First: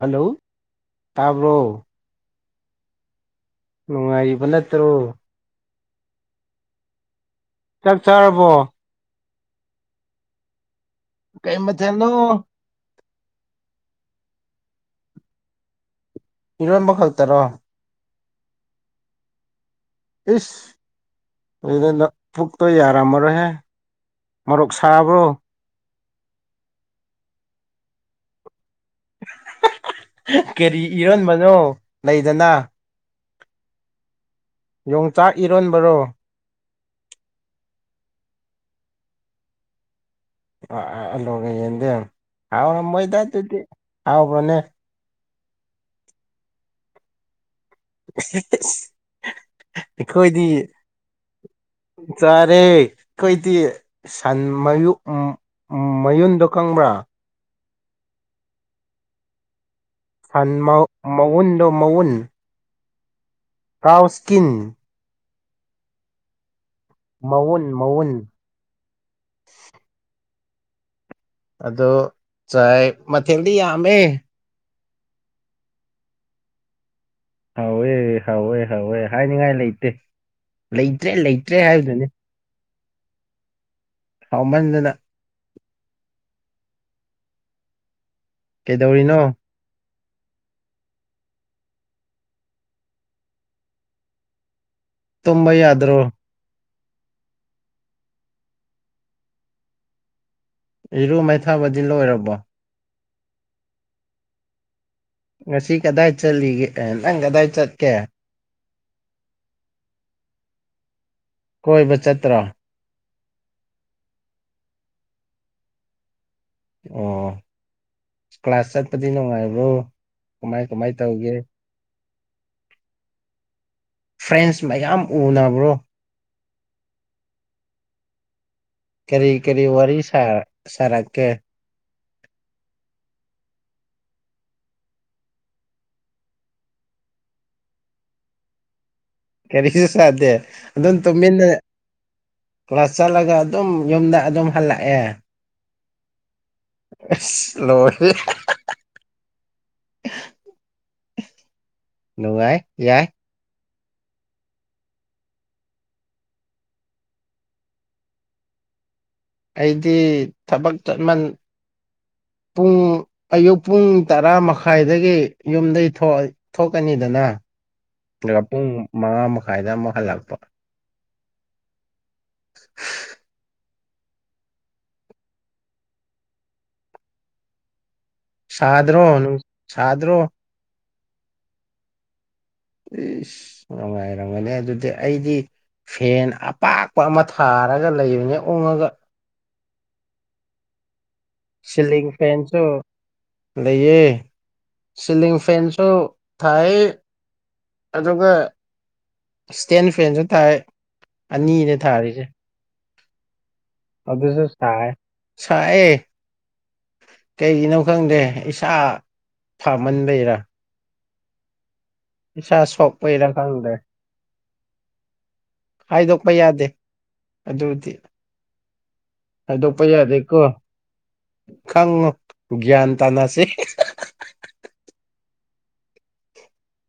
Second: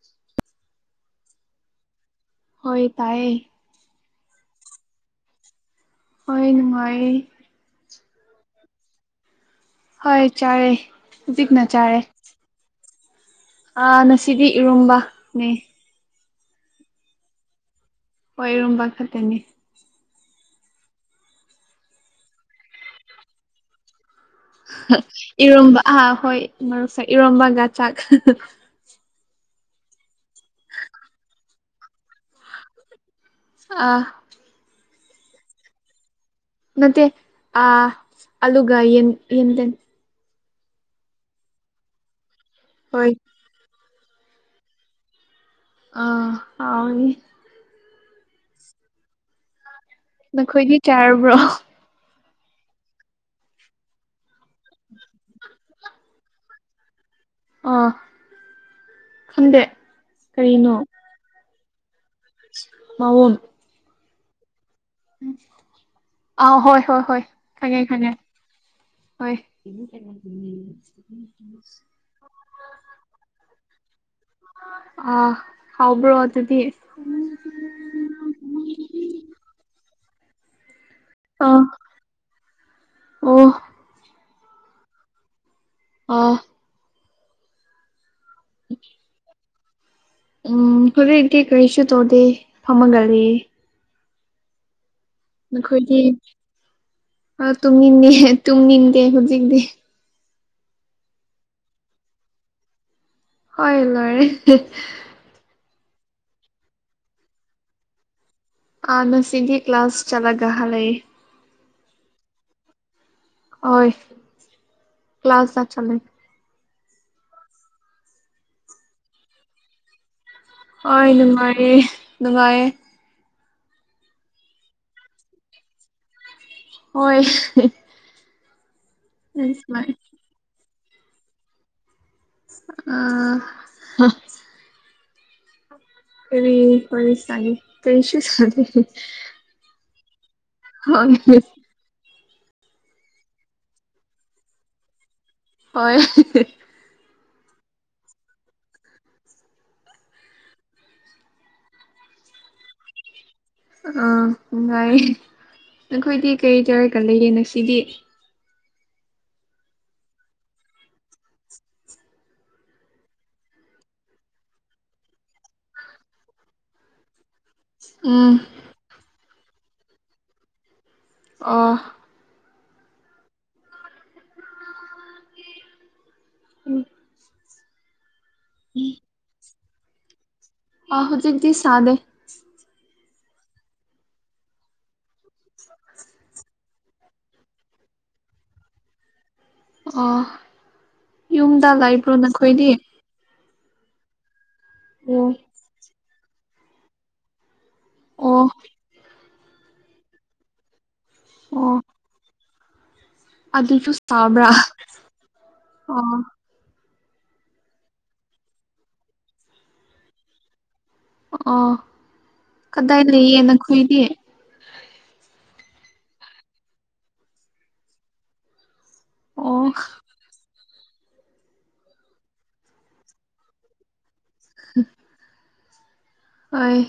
Hello ꯇꯥꯕ꯭ꯔꯣ ꯍꯣꯏ ꯇꯥꯏꯌꯦ ꯎꯅꯨꯡ ꯑꯩꯕꯂꯠꯇꯔꯣ ꯍꯣꯏꯅꯅꯨꯡ ꯍꯣꯏ ꯆꯥꯛ ꯆꯥꯔꯕꯣ ꯍꯣꯏ ꯆꯥꯔꯦ ꯀꯩ ꯍꯧꯖꯤꯛꯅ ꯃꯊꯅꯣ ꯑ ꯉꯁꯤꯗꯤ ꯏꯔꯣꯕꯅꯦ ꯏꯔꯣꯟꯝꯕ ꯈꯛꯇꯔꯣ ꯍꯣꯏ ꯏꯔꯨꯝꯕ ꯈꯛꯇꯅꯤ ꯏ ꯑꯗꯨ ꯐꯨꯛꯛꯇ ꯌꯥꯔ ꯃꯔꯔꯍꯦ ꯃꯔꯣꯔꯣꯛ ꯁꯥꯕ꯭ꯔꯣ ꯏꯔꯣꯝꯕ ꯑꯥ ꯍꯣꯏ ꯃꯔꯨꯞꯁꯥꯏ ꯏꯔꯣꯝꯕꯒ ꯆꯥꯛ ꯀꯦꯔꯤ ꯏꯔꯣꯟꯕꯅꯣ ꯂꯩꯗꯅ ꯑꯥ ꯌꯣꯡꯆꯥꯛ ꯏꯔꯣꯟꯕꯔꯣ ꯃꯦ ꯑ ꯑꯂꯒ ꯌꯦꯟ ꯌꯦꯟꯇ ꯑꯜꯂꯒ ꯌꯦꯡꯗꯦ ꯍꯥꯎꯔ ꯍꯣꯏ ꯃꯣꯏꯗ ꯑꯗꯨꯗꯤ ꯍꯥꯎꯕ꯭ꯔꯣꯅꯦ ꯑꯥ ꯍꯥꯎꯅꯤ [unintelligible] ꯑꯩꯈꯣꯏꯗꯤ ꯅꯈꯣꯏꯗꯤ ꯆꯥꯔꯕ꯭ꯔꯣ ꯆꯥꯔꯦ ꯀꯩꯗꯤ ꯁꯟꯃꯌꯣꯛ ꯃꯌꯨꯟꯗꯣ ꯈꯪꯕ꯭ꯔꯥ ꯑ ꯈꯗꯦ ꯁꯟ ꯃꯎꯟꯗꯣ ꯃꯎꯟ ꯑꯎꯟ ꯇꯥꯎꯁꯀꯤꯤꯟ ꯑ ꯍꯣꯏ ꯍꯣꯏ ꯍꯣꯏ ꯃꯎꯟ ꯈꯪꯉꯦ ꯃꯎꯟ ꯈꯪꯉꯦ ꯍꯣꯏ ꯑꯗꯣ ꯆꯥꯏ ꯃꯊꯦꯜꯗꯤ ꯌꯥꯝꯃꯦ ꯑ ꯍꯥꯎꯕ꯭ꯔꯣ ꯑꯗꯨꯗꯤ ꯍꯧꯥꯎꯋꯦ ꯍꯧꯋꯦ ꯍꯧꯋꯦ ꯍꯥꯏꯅꯤꯡꯉꯥꯏ ꯂꯩꯇꯦ ꯂꯩꯇ꯭ꯔꯦ ꯑꯥ ꯂꯩꯇ꯭ꯔꯦ ꯍꯥꯏꯕꯗꯨꯅꯦ ꯑꯣ ꯍꯥꯎꯃꯗꯅ ꯑ ꯀꯩꯗꯧꯔꯤꯅꯣ ꯎꯝ ꯍꯂ ꯏꯗꯤ ꯀꯩꯁ ꯇꯣꯗꯦ ꯐꯃꯒꯦ ꯇꯨꯝꯝꯕ ꯌꯥꯗ꯭ꯔꯣ ꯑ ꯇꯨꯝꯅꯤꯡꯗꯦ ꯇꯨꯝꯅꯤꯡꯟꯗꯦ ꯍꯧꯖꯤꯛꯇꯤ ꯏꯔꯨ ꯃꯩꯊꯥꯕꯗꯤ ꯂꯣꯏꯔꯕꯣ ꯍꯣꯏ ꯂꯣꯏꯔ ꯉꯁꯤ ꯀꯗꯥꯏ ꯆꯠꯂꯤꯒꯦ ꯅꯪ ꯀꯗꯥꯏ ꯆꯠꯀꯦ ꯑꯅ ꯁꯤꯗꯤ ꯀ꯭ꯂꯥꯁ ꯆꯂꯒ ꯍꯂ ꯀꯣꯏꯕ ꯆꯠꯇ꯭ꯔꯥ ꯍꯣꯏ ꯀ꯭ꯂ ꯀ꯭ꯂꯥꯁ ꯆꯦ ꯑꯣ ꯀ꯭ꯂꯥꯁ ꯆꯠꯄꯗꯤ ꯅꯨꯡꯉꯥꯏꯕ꯭ꯔꯣ ꯀꯃꯥꯏ ꯀꯃꯥꯏ ꯍꯣꯏ ꯇꯧꯒꯦ ꯅꯨꯡꯉꯥꯏꯌꯦ ꯅꯨꯡꯉꯥꯏꯌꯦ ꯐ꯭ꯔꯦꯟꯁ ꯃꯌꯥꯝ ꯎꯅꯕ꯭ꯔꯣ ꯍꯣꯏ ꯀꯔꯤ ꯀꯔꯤ ꯋꯥꯔꯤ ꯁꯥ ꯁꯥꯔꯛꯀꯦ ꯑ ꯀ ꯐꯁ ꯆꯂꯤ ꯇꯩꯁꯤ ꯀꯔꯤꯁꯨꯁꯨ ꯆꯗꯦ ꯑꯗꯨꯝ ꯇꯨꯃꯤꯟꯅ ꯀ꯭ꯂꯥꯁ ꯆꯠꯂꯒ ꯑꯗꯨ ꯑꯗꯨꯝ ꯌꯣꯡꯗ ꯑꯗꯨ ꯑꯗꯨꯝ ꯍꯜꯂꯛꯦ ꯍꯣꯏ ꯑꯁ ꯂꯣꯏ [unintelligible] ꯅꯨꯡꯉꯥꯏ ꯌꯥꯏ ꯑꯥ ꯅꯨꯡꯉꯥꯏꯌꯦꯦ ꯅꯈꯣꯏꯗꯤ ꯀꯩ ꯇꯔꯒ ꯂꯩꯌꯦ ꯉꯁꯤꯗꯤ ꯑꯩꯗꯤ ꯊꯕꯛ ꯆꯠꯃꯟ [inaudible] ꯄꯨꯡ ꯑꯌꯨꯛ ꯄꯨꯡ ꯇꯔꯥ ꯃꯈꯥꯏꯗꯒꯤ ꯌꯨꯝꯗꯒꯤ ꯊꯣꯛꯀꯅꯤꯗꯅ ꯎꯝ ꯑꯗꯨꯒ ꯄꯨꯡ ꯃꯉꯥ ꯃꯈꯥꯏꯗ ꯑꯃꯨꯛ ꯍꯜꯂꯛꯄ ꯑ [inaudible] ꯎꯝ ꯁꯥꯗꯔꯣꯅ ꯁꯥꯗꯔꯣ ꯑꯍ ꯍꯧꯖꯤꯛꯗꯤ ꯁꯥꯗꯦ ꯏꯁ ꯅꯨꯡꯉꯥꯏꯔꯝꯒꯅꯤ ꯑꯗꯨꯗꯤ ꯑꯩꯗꯤ ꯐꯦꯟ ꯑꯄꯥꯛꯄ ꯑꯃ ꯊꯥꯔꯒ ꯂꯩꯕꯅꯦ ꯑꯣꯡꯉꯒ ꯑꯣ ꯌꯨꯝꯗ ꯂꯩꯥꯛꯏꯕ꯭ꯔꯣ ꯅꯈꯣꯏꯗꯤ ꯂꯩꯏꯌꯦ ꯁꯤꯤꯂꯤ ꯑꯣ ꯐꯦꯟꯁꯨꯣ ꯊꯥꯏ ꯑꯗꯨꯒ ꯑꯣ ꯏꯁꯇꯦꯟ ꯐꯦꯟꯁꯨ ꯇꯥꯏ ꯑꯅꯤꯅꯦ ꯑꯣ ꯊꯥꯔꯤꯁꯦ ꯑꯗꯨꯁꯨ ꯑꯗꯨꯗꯁꯨ ꯁꯥꯕ꯭ꯔꯥ ꯆꯥꯏ ꯆꯥꯏꯌꯦ ꯑꯣ ꯀꯩꯒꯤꯅꯣ ꯈꯪꯗꯦ ꯏꯁꯥ ꯐꯥꯃꯟꯕꯔ ꯑ ꯀꯗꯥꯏ ꯁꯣꯛꯄꯩꯔꯥ ꯂꯩꯌꯦꯅ ꯈꯪꯗ꯭ꯔꯦ ꯈꯨꯏꯔꯤꯌꯦ ꯍꯥꯏꯗꯣꯛꯄ ꯌꯥꯗꯦ ꯑꯗꯨꯗꯤ ꯑꯣ ꯑꯗꯣꯄꯩꯗꯣ ꯈꯪꯉ ꯭ꯌꯥꯟ ꯇꯅꯁꯤꯦ ꯑꯣꯏ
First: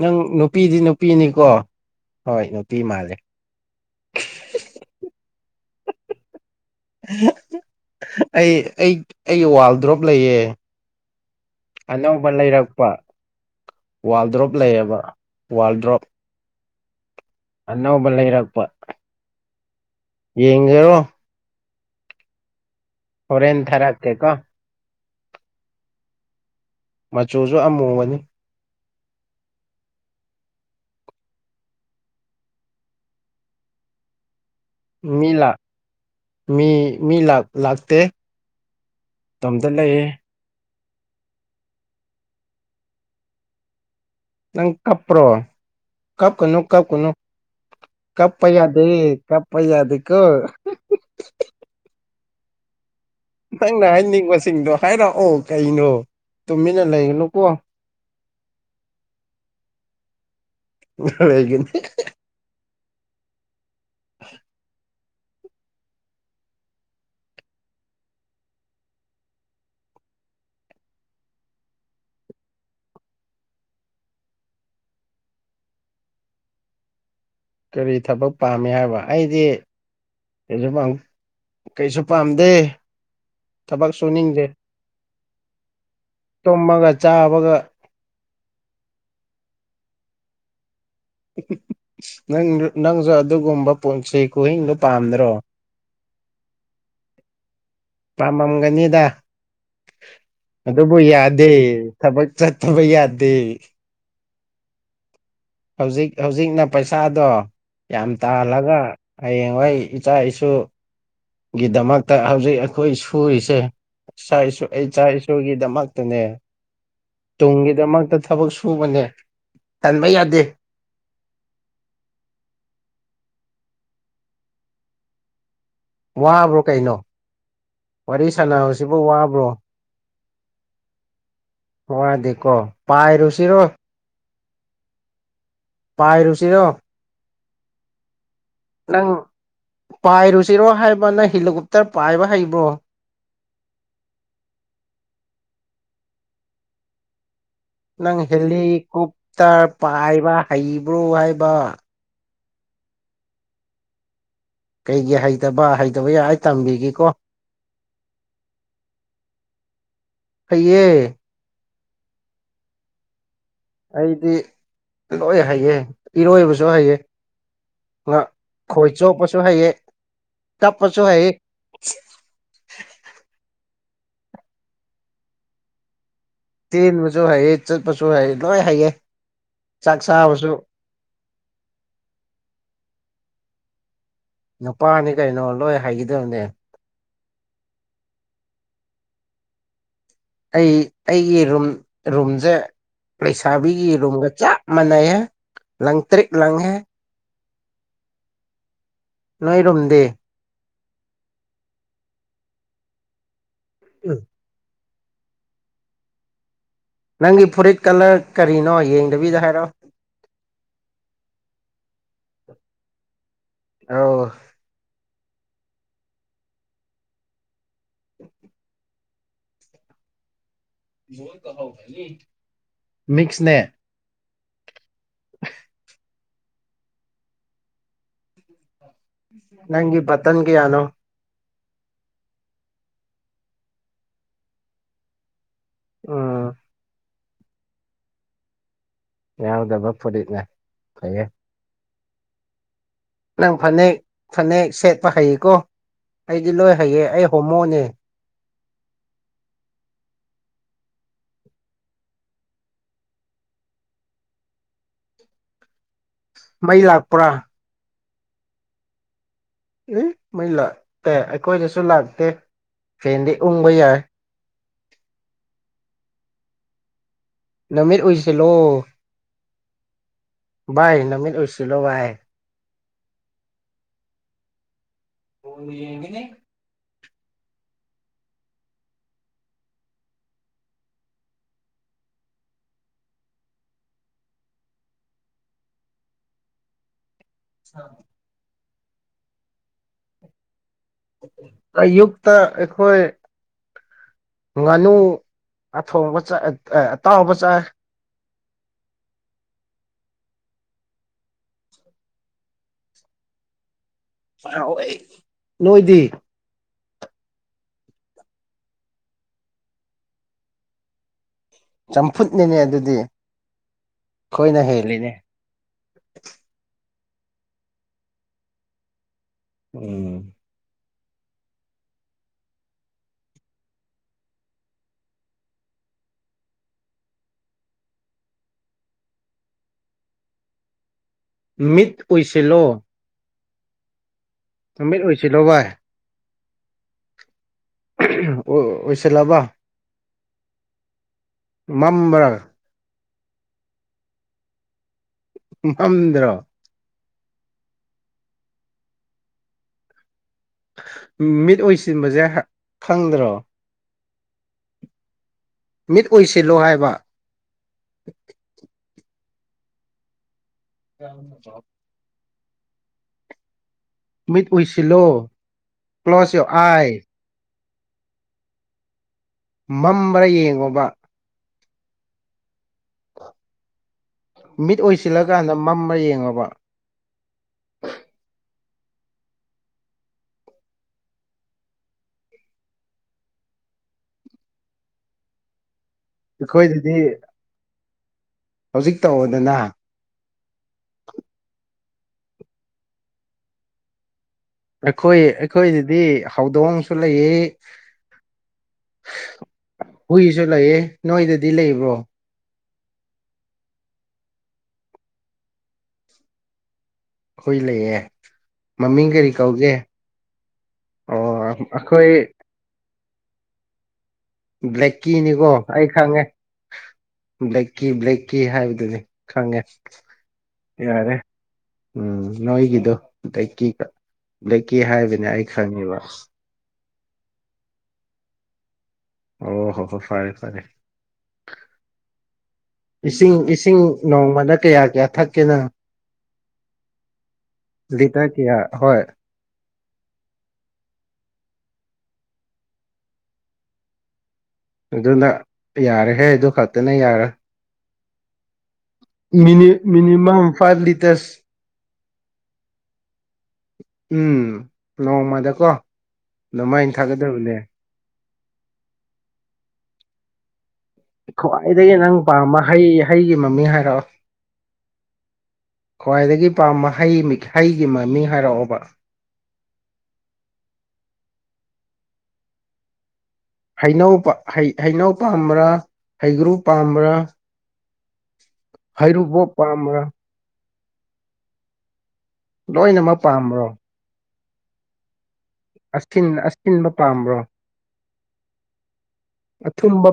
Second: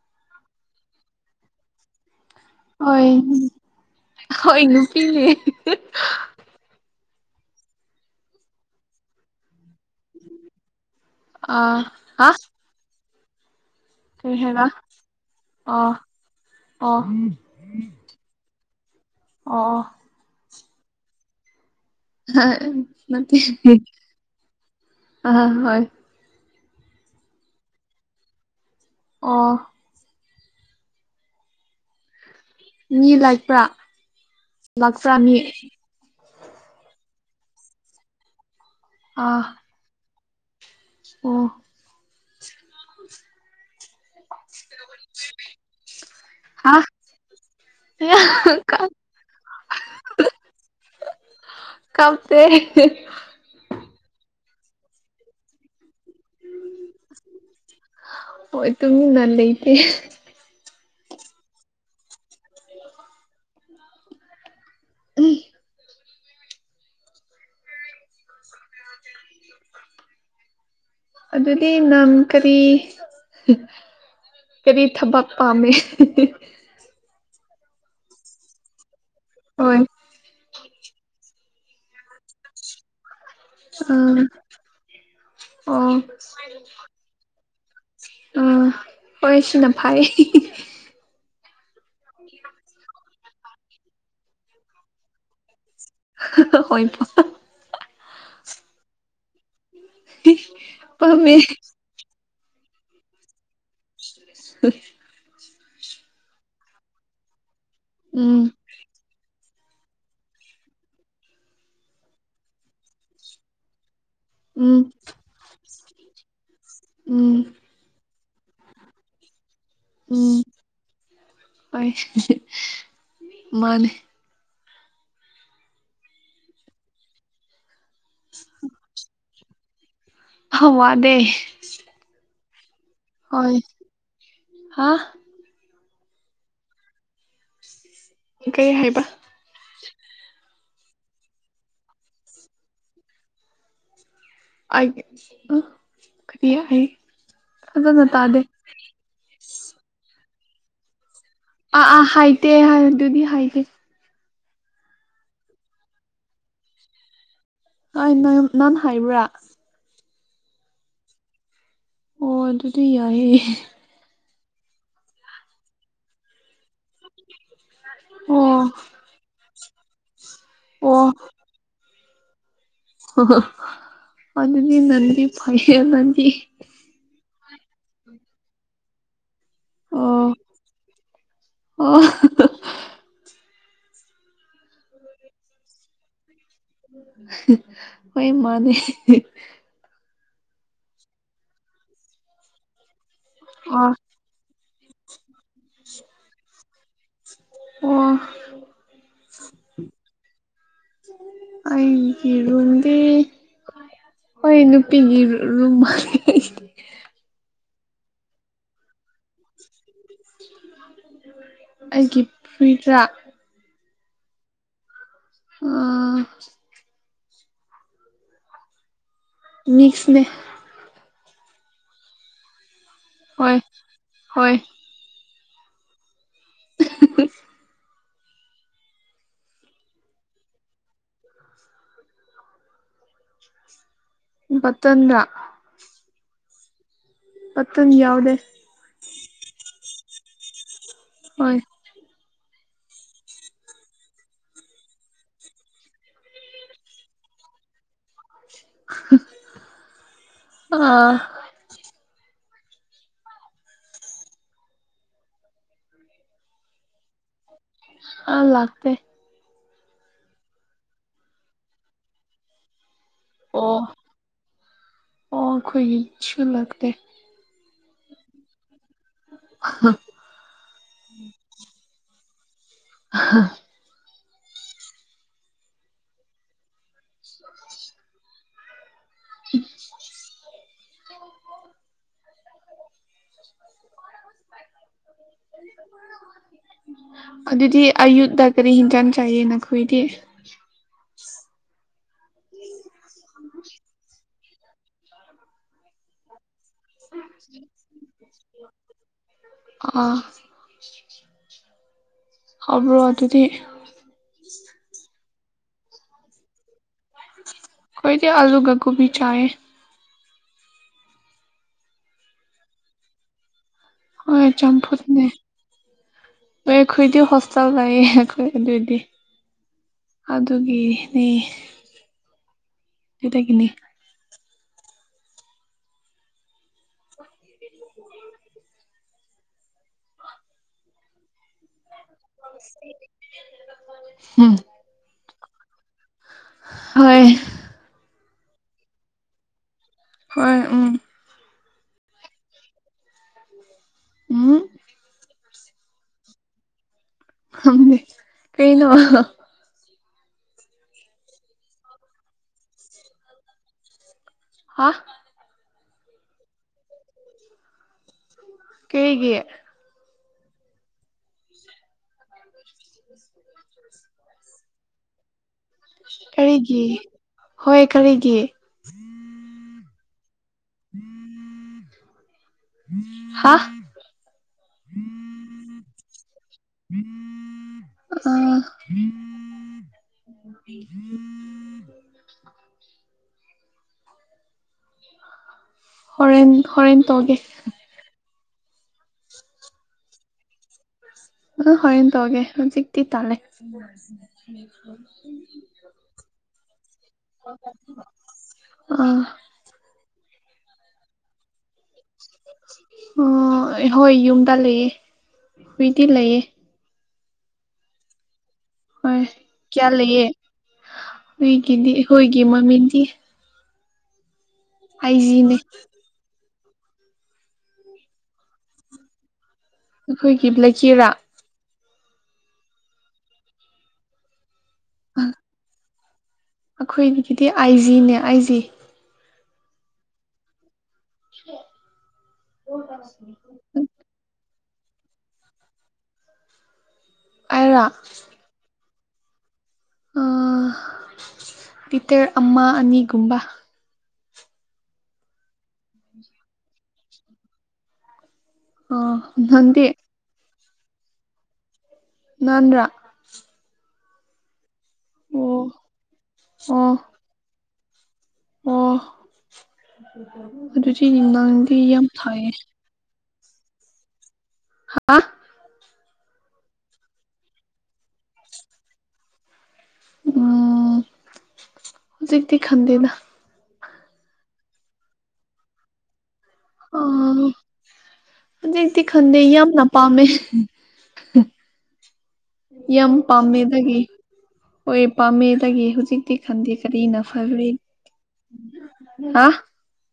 ꯅꯪ ꯅꯨꯄꯤꯗꯤ ꯅꯨꯄꯤꯅꯤꯀꯣ ꯍꯣꯏ ꯅꯨꯄꯤ ꯍꯣꯏ ꯃꯥꯜꯂꯦ ꯍꯣꯏ ꯅꯨꯄꯤꯅꯦ ꯑꯩ ꯑꯩ ꯑꯩꯒꯤ ꯋꯥꯜ ꯗ꯭ꯔꯣꯞ ꯂꯩꯌꯦ ꯑꯥ ꯑꯅꯧꯕ ꯍꯥ ꯂꯩꯔꯛꯄ ꯋꯥꯔꯜ ꯀꯔꯤ ꯗ꯭ꯔꯣꯞ ꯍꯥꯏꯕ ꯂꯩꯌꯦꯕ ꯋꯥꯜꯗ꯭ꯔꯣꯞ ꯑ ꯑꯅꯧꯕ ꯂꯩꯔꯛꯄ ꯑꯣ ꯑꯣ ꯌꯦꯉꯔꯣ ꯊꯥꯔꯛꯀꯦꯀꯣ ꯑ ꯍꯣꯏ ꯃꯆꯨꯁꯨ ꯑꯃꯨꯕꯅꯤ ꯑꯣ ꯃꯤ ꯂꯥꯛꯄ꯭ꯔꯥ ꯂꯥꯛꯄ꯭ꯔꯥ ꯃꯤ ꯃꯤ ꯃꯤ ꯂꯥꯛꯇꯦ ꯑꯥ ꯃꯇꯝꯝꯗ ꯂꯩꯌꯦ ꯑꯣ ꯅꯪ ꯀꯄ꯭ꯔꯣ ꯀꯞꯅꯨ ꯍꯥ ꯀꯞꯅꯨ ꯀꯄꯌꯥꯗ ꯀꯄ ꯑꯗꯨꯀꯣ ꯐ ꯅꯪꯅ ꯍꯥꯏꯅꯤꯡꯕꯁꯤꯡꯗꯣ ꯍꯥꯏꯔꯛꯑꯣ ꯀꯩꯅꯣ ꯇꯨꯃꯤꯟꯅ ꯂꯩꯒꯅꯨꯀꯣ ꯑꯣ ꯇꯃꯤ ꯅ ꯂꯩ ꯂꯩꯇ [unintelligible] [inaudible] [inaudible] ꯎ [unintelligible] ꯑꯗꯨꯗꯤ ꯅꯪ ꯀꯔꯤ ꯀꯔꯤ ꯊꯕꯛ ꯄꯥꯝꯃꯦ ꯀꯔꯤ ꯊꯕꯛ ꯄꯥꯝꯃꯤ ꯍꯥꯏꯕ ꯑꯩꯗꯤ ꯍꯣꯏ ꯀꯩꯁꯨ ꯀꯩꯁꯨ ꯄꯥꯝꯗꯦ ꯊꯕꯛ ꯑꯥ ꯁꯨꯅꯤꯡꯗꯦ ꯑꯣ ꯇꯨꯝꯃꯒ ꯆꯥꯕꯒ ꯑꯥ ꯍꯣꯏ ꯁꯤꯅ ꯐꯩꯌꯦ ꯅꯪ ꯅꯪꯁꯨ ꯑꯗꯨꯒꯨꯝꯕ ꯄꯨꯟꯁꯤ ꯀꯨꯍꯤꯡꯗꯨ ꯄꯥꯝꯗ꯭ꯔꯣ ꯍꯣꯏ ꯄꯥꯝꯃꯝꯒꯅꯤꯗ ꯑꯗꯨꯕꯨ ꯄꯥꯝꯃꯦ ꯌꯥꯗꯦ ꯊꯕꯛ ꯆꯠꯇꯕ ꯌꯥꯗꯦ ꯫ ꯁ [unintelligible] ꯍꯧꯖꯤꯛ ꯍꯧꯖꯤꯛꯅ ꯄꯩꯁꯥꯗꯣ ꯌꯥꯝ ꯎꯝ ꯇꯥꯍꯜꯂꯒ ꯍꯌꯦꯡ ꯃꯣꯏ ꯏꯆꯥ ꯏꯁꯨ ꯒꯤꯗꯃꯛꯇ ꯍꯧꯖꯤꯛ ꯑꯩꯈꯣꯏ ꯁꯨꯔꯤꯁꯦ ꯏꯆꯥ ꯏꯁꯨ ꯎꯝ ꯏꯆꯥ ꯏꯁꯨꯒꯤꯗꯃꯛꯇꯅꯦ ꯎꯝ ꯇꯨꯡꯒꯤꯗꯃꯛꯇ ꯊꯕꯛ ꯁꯨꯕꯅꯦ ꯇꯟꯕ ꯌꯥꯗꯦ꯫ ꯑꯣꯏ ꯃꯥꯅꯦ ꯋꯥꯕ꯭ꯔꯣ ꯀꯩꯅꯣ ꯋꯥꯔꯤ ꯁꯥꯟꯅꯕꯁꯤꯕꯨ ꯋꯥꯕ꯭ꯔꯣ꯫ ꯑꯋꯥꯗꯦ ꯀꯣ ꯄꯥꯏꯔꯨꯁꯤꯔꯣ ꯍꯥ ꯄꯥꯏꯔꯨꯁꯤꯔꯣ ꯀꯩ ꯍꯥꯏꯕ ꯅꯪ ꯄꯥꯏꯔꯨꯁꯤ ꯁꯤꯔꯣ ꯍꯥꯏꯕ ꯅꯪ ꯍꯦꯂꯤꯀꯣꯞꯇꯔ ꯄꯥꯏꯕ ꯍꯩꯕ꯭ꯔꯣ ꯑꯦ ꯀꯌꯥ ꯍꯥꯏ ꯅꯪ ꯍꯦꯜꯂꯤ ꯀꯨꯞꯇ ꯄꯥꯏꯕ ꯍꯩꯕ꯭ꯔꯣ ꯍꯥꯏꯕ ꯑꯥ ꯑꯥ ꯍꯥꯏꯇꯦ ꯍꯥꯏ ꯑꯗꯨꯗꯤ ꯍꯥꯏꯗꯦ ꯀꯩꯒꯤ ꯍꯩꯇꯕ ꯍꯩꯇꯕ ꯌꯥꯏ ꯑꯩ ꯇꯝꯕꯤꯒꯦꯀꯣ ꯍ ꯅ ꯅꯥꯟ ꯍꯥꯏꯕ꯭ꯔꯥ ꯍꯩꯌꯦ ꯑꯣ ꯑꯗꯨꯗꯤ ꯌꯥꯏꯌꯦ ꯑꯩꯗꯤ ꯂꯣꯏ ꯍꯩꯌꯦ ꯏꯔꯣꯏꯕꯁꯨ ꯍꯩꯌꯦ ꯉ ꯑꯣ ꯈꯣꯏ ꯆꯣꯞꯄꯁꯨ ꯍꯩꯌꯦ ꯇꯞꯄꯁꯨ ꯍꯩꯌꯦ [unintelligible] ꯑꯣ ꯑꯗꯨꯗꯤ ꯅꯪꯗꯤ ꯐꯩꯌꯦ ꯅꯪꯗꯤ ꯆꯦꯟꯕꯁꯨ ꯍꯩꯌꯦ ꯆꯠꯄꯁꯨ ꯍꯩ ꯂꯣꯏ ꯍꯩꯌꯦ ꯆꯥꯛ ꯑꯣ ꯆꯥꯕꯁꯨ ꯑꯣ ꯅꯨꯄꯥꯅꯤ ꯀꯩꯅꯣ ꯂꯣꯏ ꯍꯥꯏꯒꯗꯕꯅꯦ ꯍꯣꯏ ꯃꯥꯅꯦ ꯑꯩ ꯑꯩꯒꯤ ꯔꯨꯝ ꯔꯨꯝꯁꯦ ꯂꯩꯁꯥꯕꯤꯒꯤ ꯑꯣ ꯔꯨꯝꯒ ꯆꯞ ꯃꯥꯟꯅꯩꯑꯦ ꯂꯪ ꯇ꯭ꯔꯤꯠ ꯂꯪꯉꯦ ꯑꯣ ꯅꯣꯏꯔꯨꯝꯗꯤ ꯑꯩꯒꯤꯔꯨꯝꯗꯤ ꯎꯝ ꯄꯤꯒꯤ ꯔꯨꯝ ꯃꯥ ꯅꯪꯒꯤ ꯐꯨꯔꯤꯠ ꯀꯂꯔ ꯀꯔꯤꯅꯣ ꯌꯦꯡꯗꯕꯤꯗ ꯍꯥꯏꯔꯛꯑꯣ ꯑꯩꯒꯤ ꯐꯨꯔꯤꯠꯔ ꯑꯥꯎ ꯑ ꯃꯤꯛꯁꯅꯦ ꯍꯣꯏ ꯃꯛꯁꯅꯦ ꯍꯣꯏ [inaudible] [inaudible] ꯅꯪꯒꯤ ꯄꯇꯟꯒꯌꯥꯅꯣ ꯄꯠꯇꯗ ꯎꯝ ꯄꯊꯅꯤ ꯌꯥꯎꯗꯦ ꯌꯥꯎꯗꯕ ꯐꯨꯔꯤꯠꯅꯦ ꯐꯩꯌꯦ ꯍꯣꯏ ꯅꯪ ꯐꯅꯦꯛ ꯐꯅꯦꯛ ꯁꯦꯠꯄ ꯍꯩꯌꯦꯀꯣ ꯑꯩꯗꯤ ꯂꯣꯏ ꯍꯩꯌꯦ ꯑꯩ ꯍꯣꯃꯣꯅꯦ ꯑꯥ ꯃꯩ ꯂꯥꯛꯄ꯭ꯔꯥ ꯑꯥ ꯂꯥꯛꯇ ꯑꯦ ꯃꯩ ꯂꯥꯛꯇꯦ ꯑꯩꯈꯣꯏꯗꯁꯨ ꯂꯥꯛꯇꯦ ꯐꯦꯅꯦꯟꯗꯤ ꯎꯪꯕ ꯑꯣ ꯌꯥꯔ ꯁꯨ ꯂꯥꯛꯛꯇ ꯅꯃꯤꯠ ꯑꯣꯏꯁꯤ ꯍ ꯚꯏ ꯅꯃꯤꯗ ꯎꯔꯁꯤꯂꯣ ꯏ ꯍꯥ ꯍꯃꯤꯅꯦ [inaudible] ꯎꯝ ꯑꯗꯨꯗꯤ ꯑꯌꯨ ꯔꯤꯍꯤꯟꯖꯅꯤ ꯆꯥꯌꯦꯅꯈꯣꯏꯗꯤ ꯑꯌꯨꯛꯇ ꯑꯩꯈꯣꯏ ꯉꯥꯅꯨ ꯑꯊꯣꯡꯕ ꯆ ꯑꯇꯥꯎꯕ ꯆꯥꯏ ꯑ ꯍꯕ꯭ꯔꯣ ꯑꯗꯨꯗꯤ ꯅꯣꯏꯗꯤ ꯀꯣꯏꯗꯤ ꯑꯂꯨ ꯒꯒꯨꯕꯤ ꯆꯥꯦ ꯆꯝꯐꯨꯠꯅꯤꯅꯦ ꯑꯗꯨꯗꯤ ꯍꯣꯏ ꯑꯩꯈꯣꯏꯅ ꯍꯦꯜꯂꯤꯅꯦ ꯆꯝꯐꯨꯠꯅꯦ ꯑꯩꯈꯣꯏꯗꯤ ꯍꯣꯁꯇꯦꯜ ꯂꯩꯌꯦ ꯑꯩꯈꯣꯏ ꯑꯗꯨꯏꯗꯤ ꯎꯝ ꯑꯗꯨꯒꯤ [unintelligible] [unintelligible] ꯃꯤꯠ ꯑꯣꯏꯁꯤꯂꯣ [unintelligible] ꯅꯨꯃꯤꯠ ꯑꯣꯏꯁꯤꯜꯂꯣ ꯚꯏ ꯍꯣꯏ ꯑꯣ ꯑꯣꯏꯁꯂꯕ ꯍꯣꯏ ꯎꯝ ꯃꯝꯕꯔꯒ ꯑ ꯃꯝꯗ꯭ꯔ ꯀꯩꯅꯩꯅ ꯃꯤꯠ ꯑꯣꯏꯁꯤꯟꯕꯁꯦ ꯈꯪꯗ꯭ꯔꯣ ꯍꯥ ꯃꯤꯠ ꯑꯣꯏꯁꯤꯜꯂꯣ ꯍꯥꯏꯕ ꯀꯩꯒꯤ [unintelligible] ꯃꯤꯠ ꯎꯏꯁꯤꯜꯂꯣ ꯀꯂꯣꯁ ꯌꯣꯔ ꯀꯔꯤꯒꯤ ꯑꯥꯏ ꯍꯣꯏ ꯀꯔꯤꯒꯤ ꯃꯝꯕꯔ ꯌꯦꯡꯉꯨꯕ ꯍꯥ ꯃꯤꯠ ꯑꯣꯏꯁꯤꯜꯂꯀꯥꯟꯗ ꯃꯃ ꯌꯦꯡꯕ ꯑ ꯎꯝ ꯎꯝ ꯍꯣꯔꯦꯟ ꯑꯩꯈꯣꯏꯗꯗꯤ ꯍꯣꯔꯦꯟꯦꯟ ꯇꯧꯒꯦ ꯍꯧꯖꯤꯛ ꯇꯧꯗꯅ ꯑ ꯍꯣꯏꯦꯟ ꯇꯧꯒꯦ ꯍꯧꯖꯤꯛꯇꯤ ꯇꯥꯂꯦ ꯑꯩꯈꯣꯏ ꯑꯩꯈꯣꯏꯗꯗꯤ ꯍꯧꯗꯣꯡ ꯍꯨꯏꯁꯨ ꯑꯥ ꯂꯩꯑ ꯅꯣꯏꯗ ꯂꯩ ꯕ꯭ꯔꯣ ꯎ ꯍꯣꯏ ꯌꯨꯝꯗ ꯂꯩꯑ ꯍꯨꯏꯗꯤ ꯂꯩꯌꯦ ꯍꯏ ꯂꯩꯌꯦꯦ ꯃꯃꯤꯡ ꯍꯣꯏ ꯀꯔꯤ ꯀꯧꯒꯦ ꯀꯌꯥ ꯂꯩꯌꯦ ꯑꯣ ꯍꯨꯏꯒꯤꯗꯤ ꯑꯩꯈꯣꯏ ꯑꯩꯈꯣꯏꯒꯤ ꯃꯃꯤꯡꯗꯤ ꯕ꯭ꯂꯦꯛꯀꯤꯅꯤꯀꯣ ꯑꯥꯏꯖꯤꯅꯦ ꯑꯩ ꯈꯪꯉꯦ ꯕ꯭ꯂꯦꯛꯀꯤꯤ ꯕ꯭ꯂꯦꯛꯀꯤꯤ ꯍꯥꯏꯕꯗꯨꯗꯤ ꯈꯪꯉꯦ ꯑꯩꯈꯣꯏꯒꯤ ꯂꯩꯀꯦꯔꯥ ꯌꯥꯔꯦ ꯎꯝ ꯅꯣꯏꯒꯤꯗꯣ ꯀꯤ ꯍꯥꯏꯕꯅꯦ ꯑꯩ ꯈꯪꯉꯦꯕ ꯑꯩꯈꯣꯏꯒꯤꯗꯤ ꯑꯥꯏ ꯖꯤꯅꯦ ꯑꯥꯏ ꯖꯤ ꯑꯣ ꯍꯣ ꯍꯣ ꯐꯔꯦ ꯐꯔꯦ ꯏꯁꯤꯡ ꯏꯁꯤꯡ ꯅꯣꯡꯃꯗ ꯀꯌꯥ ꯀꯌꯥ ꯊꯛꯀꯦꯅ ꯑꯩꯔꯥ ꯂꯤꯇ ꯀꯌꯥ ꯍꯣꯏ ꯑ ꯂꯤꯇꯔ ꯑꯃ ꯑꯅꯤꯒꯨꯝꯕ ꯑꯗꯨꯅ ꯌꯥꯔꯍꯦ ꯑꯗꯨ ꯈꯛꯇꯅ ꯌꯥꯔꯣꯏ ꯑꯥ ꯅꯪꯗꯤ ꯃꯤꯅꯤꯃꯝ ꯐꯥꯏꯚ ꯂꯤꯇꯔꯁ ꯅꯟꯗ ꯎꯝ ꯅꯣꯡꯃꯗꯀꯣ ꯑꯗꯨꯃꯥꯏꯅ ꯑꯣ ꯊꯥꯒꯗꯕꯅꯦ ꯑꯣ ꯑꯗꯨꯗꯤ ꯅꯪꯗꯤ ꯈ꯭ꯋꯥꯏꯗꯒꯤ ꯌꯥꯝ ꯅꯪ ꯐꯩꯌꯦ ꯄꯥꯝꯕ ꯍꯩ ꯍꯩꯒꯤ ꯃꯃꯤꯡ ꯍꯥꯏꯔꯛꯑꯣ ꯍꯥ ꯈ꯭ꯋꯥꯏꯗꯒꯤ ꯄꯥꯝꯕ ꯍꯩ ꯍꯩꯒꯤ ꯃꯃꯤꯡ ꯍꯥꯏꯔꯛꯑꯣꯕ ꯎꯝ ꯍꯧꯖꯤꯛꯇꯤ ꯈꯟꯗꯦꯗ ꯍꯩꯅꯧ ꯍꯩꯅꯧ ꯄꯥꯝꯕ꯭ꯔꯥ ꯍꯩꯒ꯭ꯔꯨ ꯑ ꯄꯥꯝꯕ꯭ꯔꯥ ꯍꯧꯖꯤꯛꯇꯗꯤ ꯈꯟꯗꯦ ꯍꯩꯔꯨꯕꯣꯞ ꯌꯥꯝ ꯅ ꯄꯥꯝꯕ꯭ꯔꯥ ꯄꯝꯃꯦ ꯌꯥꯝ ꯂꯣꯏꯅꯃꯛ ꯄꯥꯝꯃꯦ ꯄꯥꯝꯕ꯭ꯔꯣ ꯇꯒꯤ ꯍꯣꯏ ꯄꯥꯝꯃꯦ ꯇꯒꯤ ꯍꯧꯖꯤꯛꯇꯤ ꯑꯁꯤꯟ ꯈꯪꯗꯦ ꯑꯁꯤꯟꯕ ꯀꯔꯤꯅ ꯐ ꯄꯥꯝꯕ꯭ꯔꯣ ꯑꯊꯨꯝꯕ